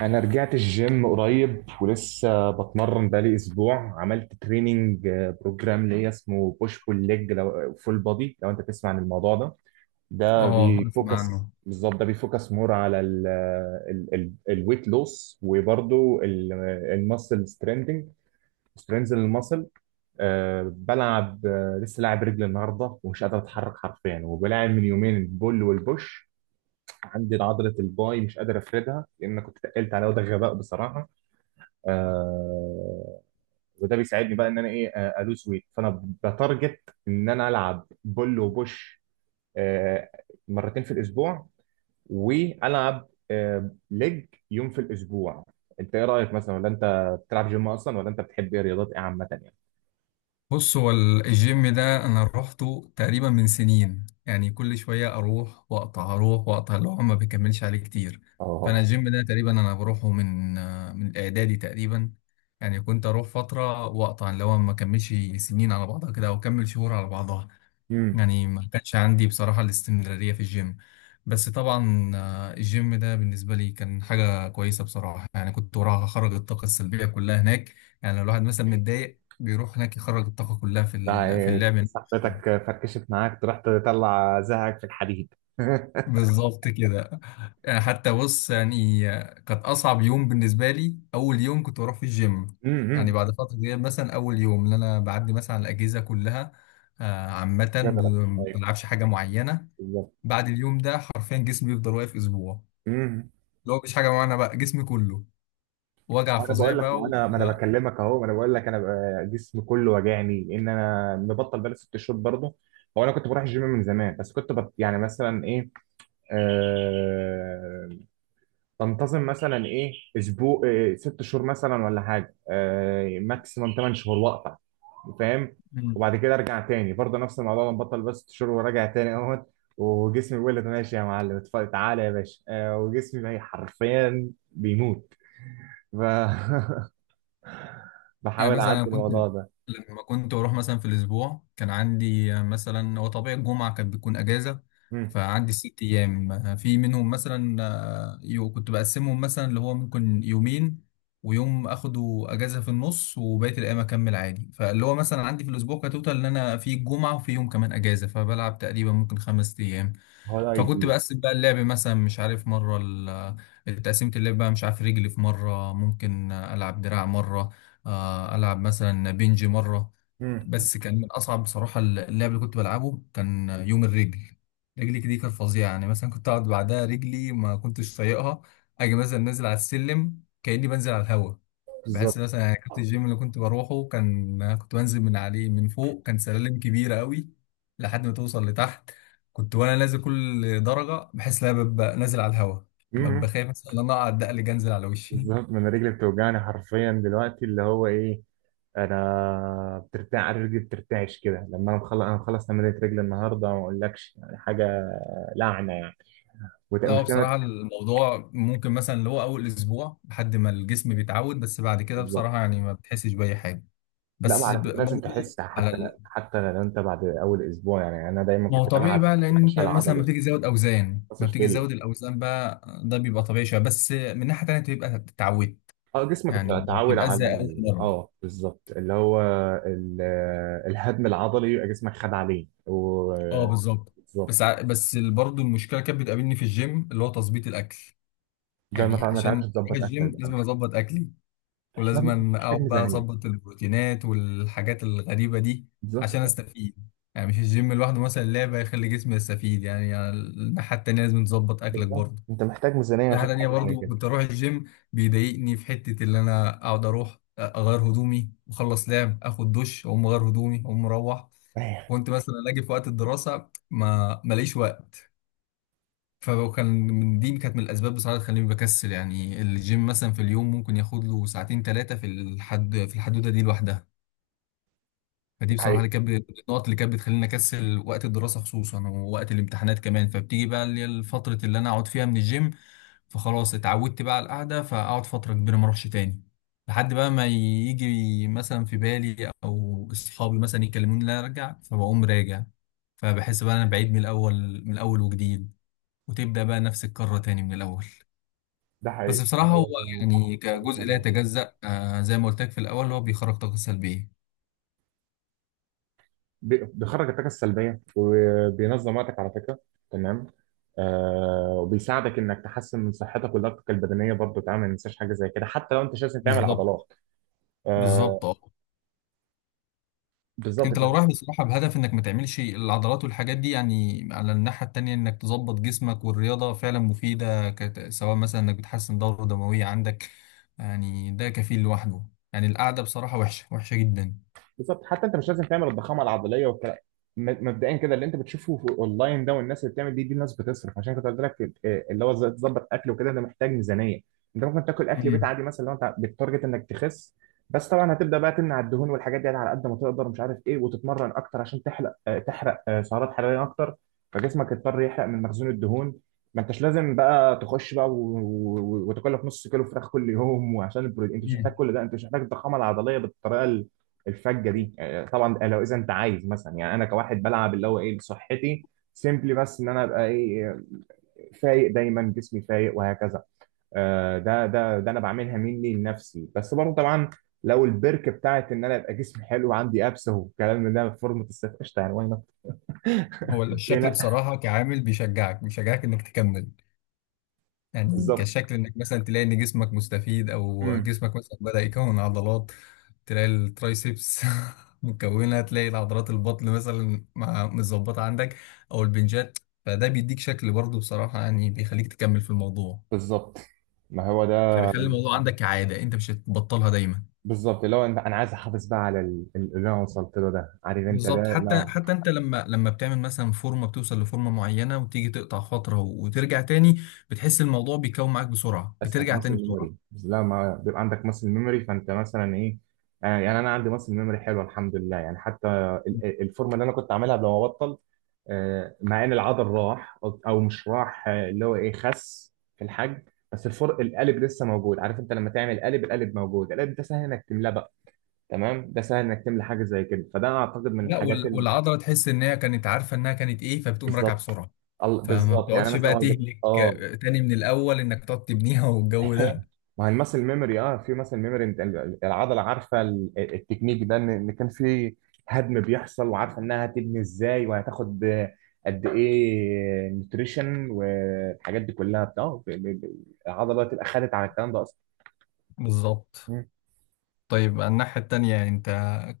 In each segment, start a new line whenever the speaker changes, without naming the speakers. انا رجعت الجيم قريب ولسه بتمرن بقالي اسبوع. عملت تريننج بروجرام ليا اسمه بوش بول ليج لو فول بودي. لو انت تسمع عن الموضوع ده، ده
اه، اسمع
بيفوكس،
عنه.
بالظبط ده بيفوكس مور على الويت لوس وبرضه الماسل ستريندنج، سترينز الماسل. بلعب لسه لاعب رجل النهارده ومش قادر اتحرك حرفيا، وبلاعب من يومين البول والبوش. عندي عضله الباي مش قادر افردها لان كنت تقلت عليها وده غباء بصراحه. آه. وده بيساعدني بقى ان انا ايه، الوز ويت، فانا بتارجت ان انا العب بول وبوش. آه. مرتين في الاسبوع. والعب ليج يوم في الاسبوع. انت ايه رايك مثلا؟ ولا انت بتلعب جيم اصلا؟ ولا انت بتحب ايه رياضات ايه عامه يعني؟
بص، هو الجيم ده انا روحته تقريبا من سنين، يعني كل شويه اروح واقطع اروح واقطع اللي هو ما بيكملش عليه كتير. فانا
اه.
الجيم ده تقريبا انا بروحه من الاعدادي تقريبا. يعني كنت اروح فتره واقطع، اللي هو ما كملش سنين على بعضها كده او اكمل شهور على بعضها.
امم
يعني ما كانش عندي بصراحه الاستمراريه في الجيم. بس طبعا الجيم ده بالنسبه لي كان حاجه كويسه بصراحه، يعني كنت وراها اخرج الطاقه السلبيه كلها هناك. يعني لو الواحد مثلا متضايق، بيروح هناك يخرج الطاقة كلها
ده
في اللعب نفسه.
صاحبتك فركشت معاك تروح تطلع زهقك في الحديد
بالظبط كده. يعني حتى بص يعني كانت أصعب يوم بالنسبة لي أول يوم كنت بروح في الجيم، يعني
امم
بعد فترة كبيرة مثلا أول يوم اللي أنا بعدي مثلا على الأجهزة كلها عامة،
جنرال.
ما
ايوه.
بلعبش حاجة معينة.
بالظبط.
بعد اليوم ده حرفيا جسمي بيفضل واقف أسبوع، اللي هو مفيش حاجة معينة بقى، جسمي كله وجع
انا
فظيع
بقول لك، ما
بقى.
انا ما انا بكلمك اهو، ما انا بقول لك انا بقى جسمي كله وجعني ان انا مبطل بقالي ست شهور برضه. هو انا كنت بروح الجيم من زمان بس كنت يعني مثلا ايه، آه... بنتظم مثلا ايه، اسبوع، ست شهور مثلا ولا حاجه، ماكسيمم ثمان شهور واقطع، فاهم؟
و...
وبعد كده ارجع تاني برضه نفس الموضوع، بنبطل بس ست شهور وراجع تاني اهوت. وجسمي بيقول لي ماشي يا معلم اتفضل، تعالى يا باشا. وجسمي بقى حرفيا بيموت. ف...
يعني
بحاول
مثلا
اعدي
انا كنت،
الموضوع ده.
لما كنت بروح مثلا في الاسبوع كان عندي مثلا، هو طبيعي الجمعه كانت بتكون اجازه،
مم.
فعندي ست ايام في منهم مثلا، كنت بقسمهم مثلا اللي هو ممكن يومين ويوم اخده اجازه في النص وبقيه الايام اكمل عادي، فاللي هو مثلا عندي في الاسبوع كتوتال ان انا في الجمعه وفي يوم كمان اجازه، فبلعب تقريبا ممكن خمس ايام.
هو ده
فكنت
ايدي.
بقسم بقى اللعب مثلا مش عارف مرة التقسيمة اللعب بقى مش عارف رجلي في مرة، ممكن ألعب دراع مرة، ألعب مثلا بنج مرة.
مم.
بس كان من أصعب بصراحة اللعب اللي كنت بلعبه كان يوم الرجل. رجلي دي كانت فظيعة، يعني مثلا كنت أقعد بعدها رجلي ما كنتش طايقها، أجي مثلا نازل على السلم كأني بنزل على الهوا. بحس
بالظبط.
مثلا، يعني كنت الجيم اللي كنت بروحه كان كنت بنزل من عليه من فوق كان سلالم كبيرة قوي، لحد ما توصل لتحت. كنت وانا نازل كل درجه بحس ان انا ببقى نازل على الهواء،
مم.
ببقى خايف مثلا ان انا اقعد دقل جنزل على وشي.
بالظبط، ما انا رجلي بتوجعني حرفيا دلوقتي اللي هو ايه، انا بترتاع، رجلي بترتعش كده لما انا مخلص تمرينة رجلي النهارده ما اقولكش يعني حاجه، لعنه يعني،
لا هو
ومشكله.
بصراحه الموضوع ممكن مثلا اللي هو اول اسبوع لحد ما الجسم بيتعود، بس بعد كده
بالظبط.
بصراحه يعني ما بتحسش باي حاجه.
لا ما
بس
على فكره لازم
برضه
تحس
على
حتى، حتى لو انت بعد اول اسبوع، يعني انا دايما
ما هو
كنت
طبيعي
بلعب
بقى،
حتى
لان
الفشل
انت مثلا ما
العضلي.
بتيجي تزود اوزان، ما
فاصل
بتيجي
فيليا.
تزود الاوزان بقى ده بيبقى طبيعي شويه، بس من ناحيه تانيه بتبقى اتعودت.
اه جسمك
يعني ما
اتعود
بتبقاش
على
زي اول مره.
اه بالظبط اللي هو ال... الهدم العضلي، يبقى جسمك خد عليه و...
اه بالظبط.
بالظبط.
بس بس برضه المشكله كانت بتقابلني في الجيم اللي هو تظبيط الاكل.
ده
يعني
ما
عشان
تعرفش
اروح
تظبط اكلك
الجيم
بقى.
لازم اظبط اكلي،
محتاج،
ولازم
محتاج
اقعد بقى
ميزانيه،
اظبط البروتينات والحاجات الغريبه دي
بالظبط
عشان
كده.
استفيد. يعني مش الجيم لوحده مثلا لعبه يخلي جسمي يستفيد، يعني على الناحيه التانيه لازم تظبط اكلك
بالظبط
برضه.
انت محتاج ميزانيه
الناحيه
عشان
التانيه
حاجه زي
برضه
كده.
كنت اروح الجيم بيضايقني في حته اللي انا اقعد اروح اغير هدومي واخلص لعب اخد دش اقوم اغير هدومي اقوم مروح.
ايوه.
كنت مثلا اجي في وقت الدراسه ما ماليش وقت. فهو كان من دي كانت من الاسباب بصراحه اللي تخليني بكسل، يعني الجيم مثلا في اليوم ممكن ياخد له ساعتين ثلاثه في الحدوده دي لوحدها.
ده
فدي بصراحه اللي
حقيقي.
كانت النقط اللي كانت بتخليني اكسل وقت الدراسه خصوصا ووقت الامتحانات كمان، فبتيجي بقى اللي هي الفتره اللي انا اقعد فيها من الجيم. فخلاص اتعودت بقى على القعده فاقعد فتره كبيره ما اروحش تاني، لحد بقى ما يجي مثلا في بالي او اصحابي مثلا يكلموني لا ارجع فبقوم راجع. فبحس بقى انا بعيد من الاول من الاول وجديد، وتبدأ بقى نفس الكرة تاني من الأول.
ده
بس
حقيقي،
بصراحة
أنا
هو
لازم أعمل
يعني
حاجة في
كجزء لا
الموضوع ده.
يتجزأ زي ما قلت لك في الأول هو بيخرج طاقة سلبية.
بيخرج الطاقه السلبيه وبينظم وقتك على فكره، تمام. آه وبيساعدك انك تحسن من صحتك ولياقتك البدنيه برضه، تعمل ما تنساش حاجه زي كده حتى لو انت مش لازم تعمل
بالظبط،
عضلات. آه،
بالظبط اه.
بالظبط
انت لو
كده.
رايح بصراحة بهدف انك ما تعملش العضلات والحاجات دي، يعني على الناحية التانية انك تظبط جسمك، والرياضة فعلا مفيدة سواء مثلا انك بتحسن دورة دموية عندك، يعني ده كفيل لوحده. يعني القعدة بصراحة وحشة وحشة جدا.
بالظبط، حتى انت مش لازم تعمل الضخامه العضليه والكلام. مبدئيا كده اللي انت بتشوفه في اونلاين ده والناس اللي بتعمل دي الناس بتصرف، عشان كنت قلت لك اللي هو ازاي تظبط اكل وكده، ده محتاج ميزانيه. انت ممكن تاكل اكل بيت
امم،
عادي مثلا لو انت بالتارجت انك تخس. بس طبعا هتبدا بقى تمنع الدهون والحاجات دي على قد ما تقدر، مش عارف ايه، وتتمرن اكتر عشان تحرق سعرات حراريه اكتر، فجسمك يضطر يحرق من مخزون الدهون. ما انتش لازم بقى تخش بقى وتاكل لك نص كيلو فراخ كل يوم وعشان البروتين، انت مش محتاج
امم.
كل ده، انت مش محتاج الضخامه العضليه بالطريقه الفجه دي. آه، طبعا آه، لو اذا انت عايز، مثلا يعني انا كواحد بلعب اللي هو ايه لصحتي، سيمبلي، بس ان انا ابقى ايه، فايق، دايما جسمي فايق وهكذا. ده انا بعملها مني لنفسي، بس برضه طبعا لو البرك بتاعت ان انا ابقى جسمي حلو وعندي ابس والكلام من ده في فورمه الصيف، قشطه يعني، واي نوت،
هو
ليه
الشكل
لا.
بصراحة كعامل بيشجعك انك تكمل، يعني
بالظبط.
كشكل انك مثلا تلاقي ان جسمك مستفيد او
امم.
جسمك مثلا بدأ يكون عضلات، تلاقي الترايسبس مكونة، تلاقي العضلات البطن مثلا متظبطة عندك او البنجات. فده بيديك شكل برضه بصراحة، يعني بيخليك تكمل في الموضوع،
بالظبط. ما هو
يعني
ده.
بيخلي الموضوع عندك كعادة انت مش هتبطلها دايما.
بالظبط اللي هو انا عايز احافظ بقى على اللي انا وصلت له ده، عارف انت
بالظبط،
ده؟
حتى
لا
انت لما بتعمل مثلا فورمة بتوصل لفورمة معينة وتيجي تقطع فترة وترجع تاني، بتحس الموضوع بيكون معاك بسرعة
اسهل،
بترجع
ماسل
تاني بسرعة.
ميموري. بس لا ما بيبقى عندك ماسل ميموري فانت مثلا ايه، يعني انا عندي ماسل ميموري حلوه الحمد لله، يعني حتى الفورمه اللي انا كنت عاملها قبل ما ابطل، مع ان العضل راح او أو مش راح، اللي هو ايه، خس في الحجم بس الفرق القالب لسه موجود، عارف انت لما تعمل قالب، القالب موجود، القالب ده سهل انك تملاه بقى، تمام، ده سهل انك تملى حاجه زي كده، فده انا اعتقد من
لا
الحاجات
والعضله تحس ان هي كانت عارفه انها كانت ايه فبتقوم راجعه
بالظبط
بسرعه. فما
بالظبط. يعني
بتقعدش
مثلا
بقى
وأنا
تهلك
اه
تاني من الاول انك تقعد تبنيها والجو ده.
ما هي المسل ميموري، اه في مسل ميموري، انت العضله عارفه التكنيك ده ان إن كان في هدم بيحصل، وعارفه انها هتبني ازاي وهتاخد قد ايه نوتريشن والحاجات دي كلها بتاع العضله تبقى خدت على الكلام ده
بالظبط.
اصلا.
طيب، الناحيه التانيه انت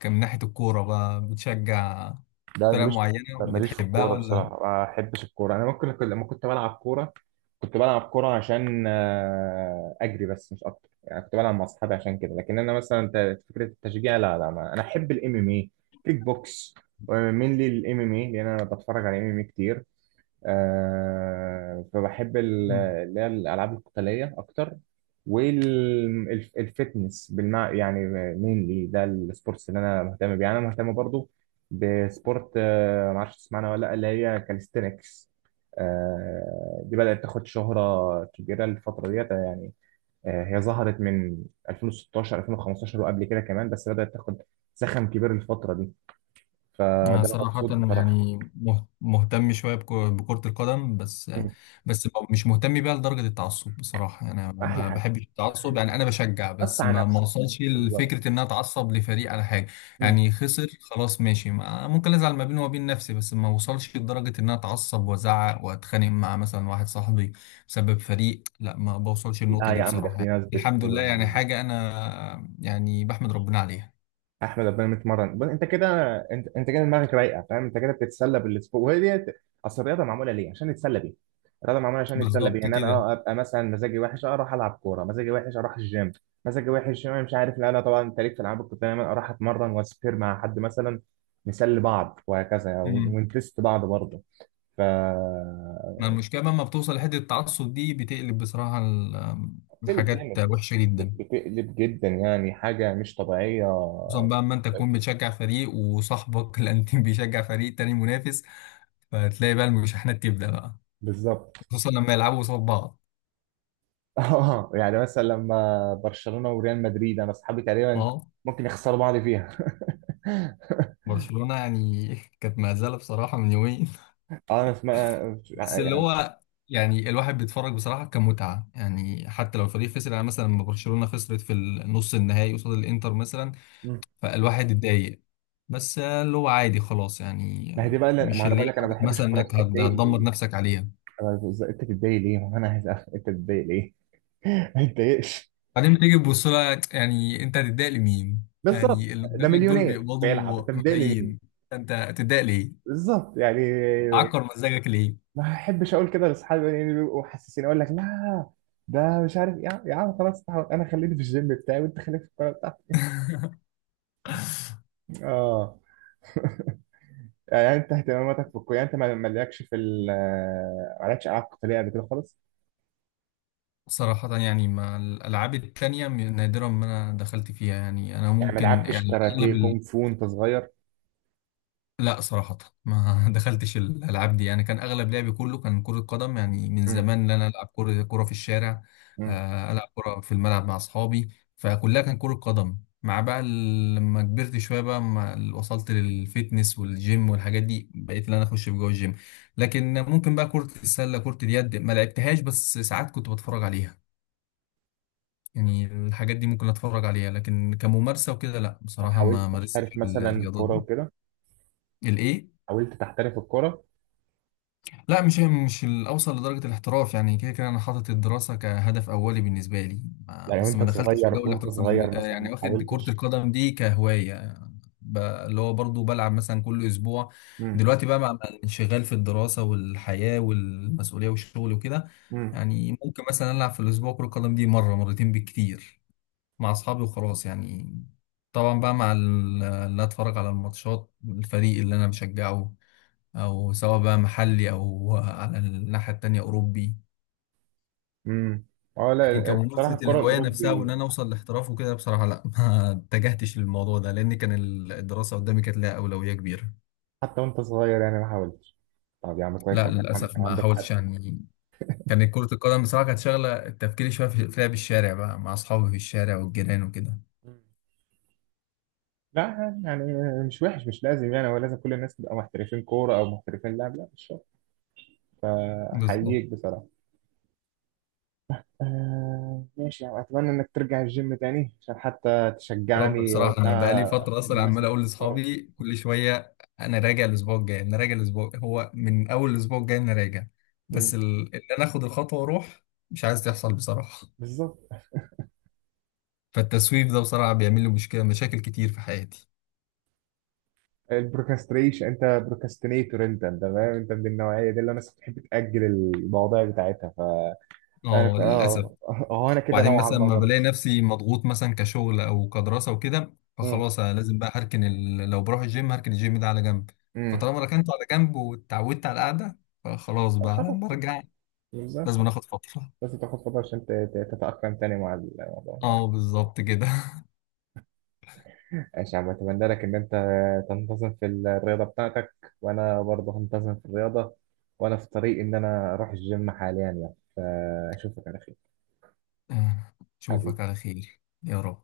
من ناحيه الكوره بقى بتشجع
لا أنا
فرق
ماليش.
معينه
لا، ماليش في
وبتحبها
الكورة
ولا؟
بصراحة، ما بحبش الكورة. أنا ممكن لما كنت بلعب كورة، كنت بلعب كورة عشان أجري بس، مش أكتر، يعني كنت بلعب مع أصحابي عشان كده، لكن أنا مثلا فكرة التشجيع لا لا ما. أنا أحب الإم إم إيه، كيك بوكس، ومين لي الإم إم إيه لأن أنا بتفرج على إم إم إيه كتير، فبحب اللي هي الألعاب القتالية أكتر، والفتنس بالمع يعني، مينلي ده السبورتس اللي أنا مهتم بيه. يعني أنا مهتم برضو بسبورت، معرفش تسمعنا ولا لأ، اللي هي كاليستينكس. دي بدأت تاخد شهرة كبيرة الفترة ديت يعني. هي ظهرت من 2016 2015 وقبل كده كمان، بس بدأت تاخد زخم كبير الفترة دي،
أنا
فده أنا
صراحة
مبسوط بصراحة.
يعني مهتم شوية بكرة القدم بس.
مم.
بس مش مهتم بيها لدرجة التعصب بصراحة، يعني أنا
أحلى
ما
حاجة،
بحبش التعصب، يعني أنا بشجع بس
قطع
ما
نفسك،
وصلش
بالظبط.
لفكرة إن أنا أتعصب لفريق على حاجة.
مم.
يعني خسر خلاص ماشي، ممكن أزعل ما بيني وبين نفسي بس ما وصلش لدرجة إن أنا أتعصب وأزعق وأتخانق مع مثلا واحد صاحبي بسبب فريق، لا ما بوصلش
لا
للنقطة دي
يا عم ده
بصراحة
في
يعني.
ناس بت،
الحمد لله، يعني حاجة أنا يعني بحمد ربنا عليها.
احمد ربنا متمرن. بص انت كده، انت كده دماغك رايقه، فاهم؟ انت كده بتتسلى بالسبور، وهي دي اصل الرياضه معموله ليه، عشان نتسلى بيها، الرياضه معموله عشان نتسلى بيها،
بالظبط
ان انا
كده.
اه ابقى مثلا مزاجي وحش، اروح العب كوره، مزاجي وحش اروح الجيم، مزاجي وحش، انا مش عارف، لا لا طبعا. انت ليك في العاب، كنت دايما اروح اتمرن واسبير مع حد مثلا، نسلي بعض وهكذا
إمم.
ونتست بعض برضه. ف،
ما المشكلة لما بتوصل لحتة التعصب دي بتقلب بصراحة
بتقلب
الحاجات
جامد،
وحشة جدا.
بتقلب جدا يعني، حاجه مش طبيعيه.
خصوصا بقى اما انت تكون بتشجع فريق وصاحبك الانتيم بيشجع فريق تاني منافس، فتلاقي بقى المشاحنات تبدأ بقى،
بالظبط.
خصوصا لما يلعبوا قصاد بعض.
اه يعني مثلا لما برشلونة وريال مدريد، انا اصحابي تقريبا
اه.
ممكن يخسروا بعض فيها.
برشلونة يعني كانت مهزلة بصراحة من يومين
اه انا اسمع
بس اللي
يعني.
هو يعني الواحد بيتفرج بصراحة كمتعة، يعني حتى لو الفريق خسر، يعني مثلا لما برشلونة خسرت في النص النهائي قصاد الانتر مثلا،
مم.
فالواحد اتضايق، بس اللي هو عادي خلاص يعني،
ما هي دي بقى ما
مش
انا
اللي
بقول
هي
لك انا ما
حاجة
بحبش
مثلا
الكوره،
انك
اتضايق
هتدمر
ليه؟
نفسك عليها.
انت تتضايق ليه؟ ما هو انا عايز أفهم، انت تتضايق ليه؟ ما تتضايقش،
بعدين تيجي تبص لها، يعني انت هتتضايق لمين؟
بالظبط،
يعني اللي
ده
قدامك دول
مليونير بيلعب،
بيقبضوا
انت متضايق لمين؟
ملايين، انت هتتضايق ليه؟
بالظبط يعني.
تعكر مزاجك ليه؟
ما احبش اقول كده لاصحابي، يعني بيبقوا حاسسين، اقول لك لا ده، مش عارف، يا عم خلاص، تعال، انا خليني في الجيم بتاعي وانت خليك في الكوره بتاعتك. اه. يعني انت اهتماماتك في الكوره، يعني انت مالكش في مالكش العاب قتاليه قبل كده خالص،
صراحة يعني مع الألعاب التانية نادرا ما أنا دخلت فيها، يعني أنا
يعني ما
ممكن
لعبتش
يعني
كاراتيه
أغلب.
كونغ فو وانت صغير؟
لا صراحة ما دخلتش الألعاب دي، يعني كان أغلب لعبي كله كان كرة قدم، يعني من
مم.
زمان إن أنا ألعب كرة كرة في الشارع،
مم.
ألعب كرة في الملعب مع أصحابي. فكلها كان كرة قدم، مع بقى لما كبرت شوية بقى ما وصلت للفيتنس والجيم والحاجات دي بقيت إن أنا أخش في جوه الجيم. لكن ممكن بقى كرة السلة كرة اليد ما لعبتهاش بس ساعات كنت بتفرج عليها، يعني الحاجات دي ممكن أتفرج عليها لكن كممارسة وكده لا بصراحة
حاولت
ما مارستش
تحترف مثلا
الرياضات
كوره
دي.
وكده؟
الإيه؟
حاولت تحترف الكوره؟
لا مش الاوصل لدرجه الاحتراف، يعني كده كده انا حاطط الدراسه كهدف اولي بالنسبه لي.
يعني
بس
وانت
ما دخلتش في
صغير،
جو
وانت
الاحتراف أنا
صغير مثلا
يعني
ما
واخد كره
حاولتش؟
القدم دي كهوايه. اللي هو برضو بلعب مثلا كل اسبوع.
مم.
دلوقتي بقى مع الانشغال في الدراسه والحياه والمسؤوليه والشغل وكده،
مم.
يعني ممكن مثلا العب في الاسبوع كره القدم دي مره مرتين بالكتير مع اصحابي وخلاص يعني. طبعا بقى مع اللي اتفرج على الماتشات الفريق اللي انا بشجعه، او سواء بقى محلي او على الناحيه التانيه اوروبي.
امم. اه،
لكن
لا
كممارسه
بصراحه الكوره
الهوايه نفسها
الاوروبي.
وان انا اوصل لاحتراف وكده بصراحه لا ما اتجهتش للموضوع ده لان كان الدراسه قدامي كانت لها اولويه كبيره.
حتى وانت صغير يعني ما حاولتش؟ طب يا عم كويس
لا
ان كان
للاسف
كان
ما
عندك حد.
حاولتش يعني، كانت كره القدم بصراحه كانت شغله تفكيري شويه في لعب الشارع بقى مع اصحابي في الشارع والجيران وكده.
مم. لا يعني مش وحش، مش لازم يعني ولا لازم كل الناس تبقى محترفين كوره او محترفين لعب، لا مش شرط،
بالظبط.
فحييك بصراحة. آه ماشي يعني، أتمنى إنك ترجع الجيم تاني عشان حتى
يا رب
تشجعني
بصراحة، أنا بقالي
وبتاع،
فترة أصلا
الناس
عمال
اللي
أقول
بتتمرن.
لأصحابي كل شوية أنا راجع الأسبوع الجاي، أنا راجع الأسبوع، هو من أول الأسبوع الجاي أنا راجع، بس
مم.
إن أنا آخد الخطوة وأروح مش عايز تحصل بصراحة.
بالظبط.
فالتسويف ده بصراحة بيعمل لي مشكلة مشاكل كتير في حياتي.
البروكاستريشن، أنت بروكاستينيتور، أنت فاهم، أنت من النوعية دي اللي الناس بتحب تأجل المواضيع بتاعتها. ف،
أه
أنا
للأسف.
آه، هو أنا كده
وبعدين
نوعا
مثلا
ما
ما
برضه.
بلاقي نفسي مضغوط مثلا كشغل أو كدراسة وكده
مم.
فخلاص أنا لازم بقى هركن لو بروح الجيم هركن الجيم ده على جنب.
مم.
فطالما ركنته على جنب واتعودت على القعدة فخلاص بقى
خلاص.
لما أرجع لازم
بالظبط.
آخد فترة.
بس تاخد فترة عشان تتأقلم تاني مع الموضوع.
اه بالظبط كده.
ماشي يا عم، اتمنى لك ان انت تنتظم في الرياضه بتاعتك، وانا برضه هنتظم في الرياضه، وانا في طريق ان انا اروح الجيم حاليا يعني، فاشوفك على خير
اشوفك
حبيبي.
على خير يا رب.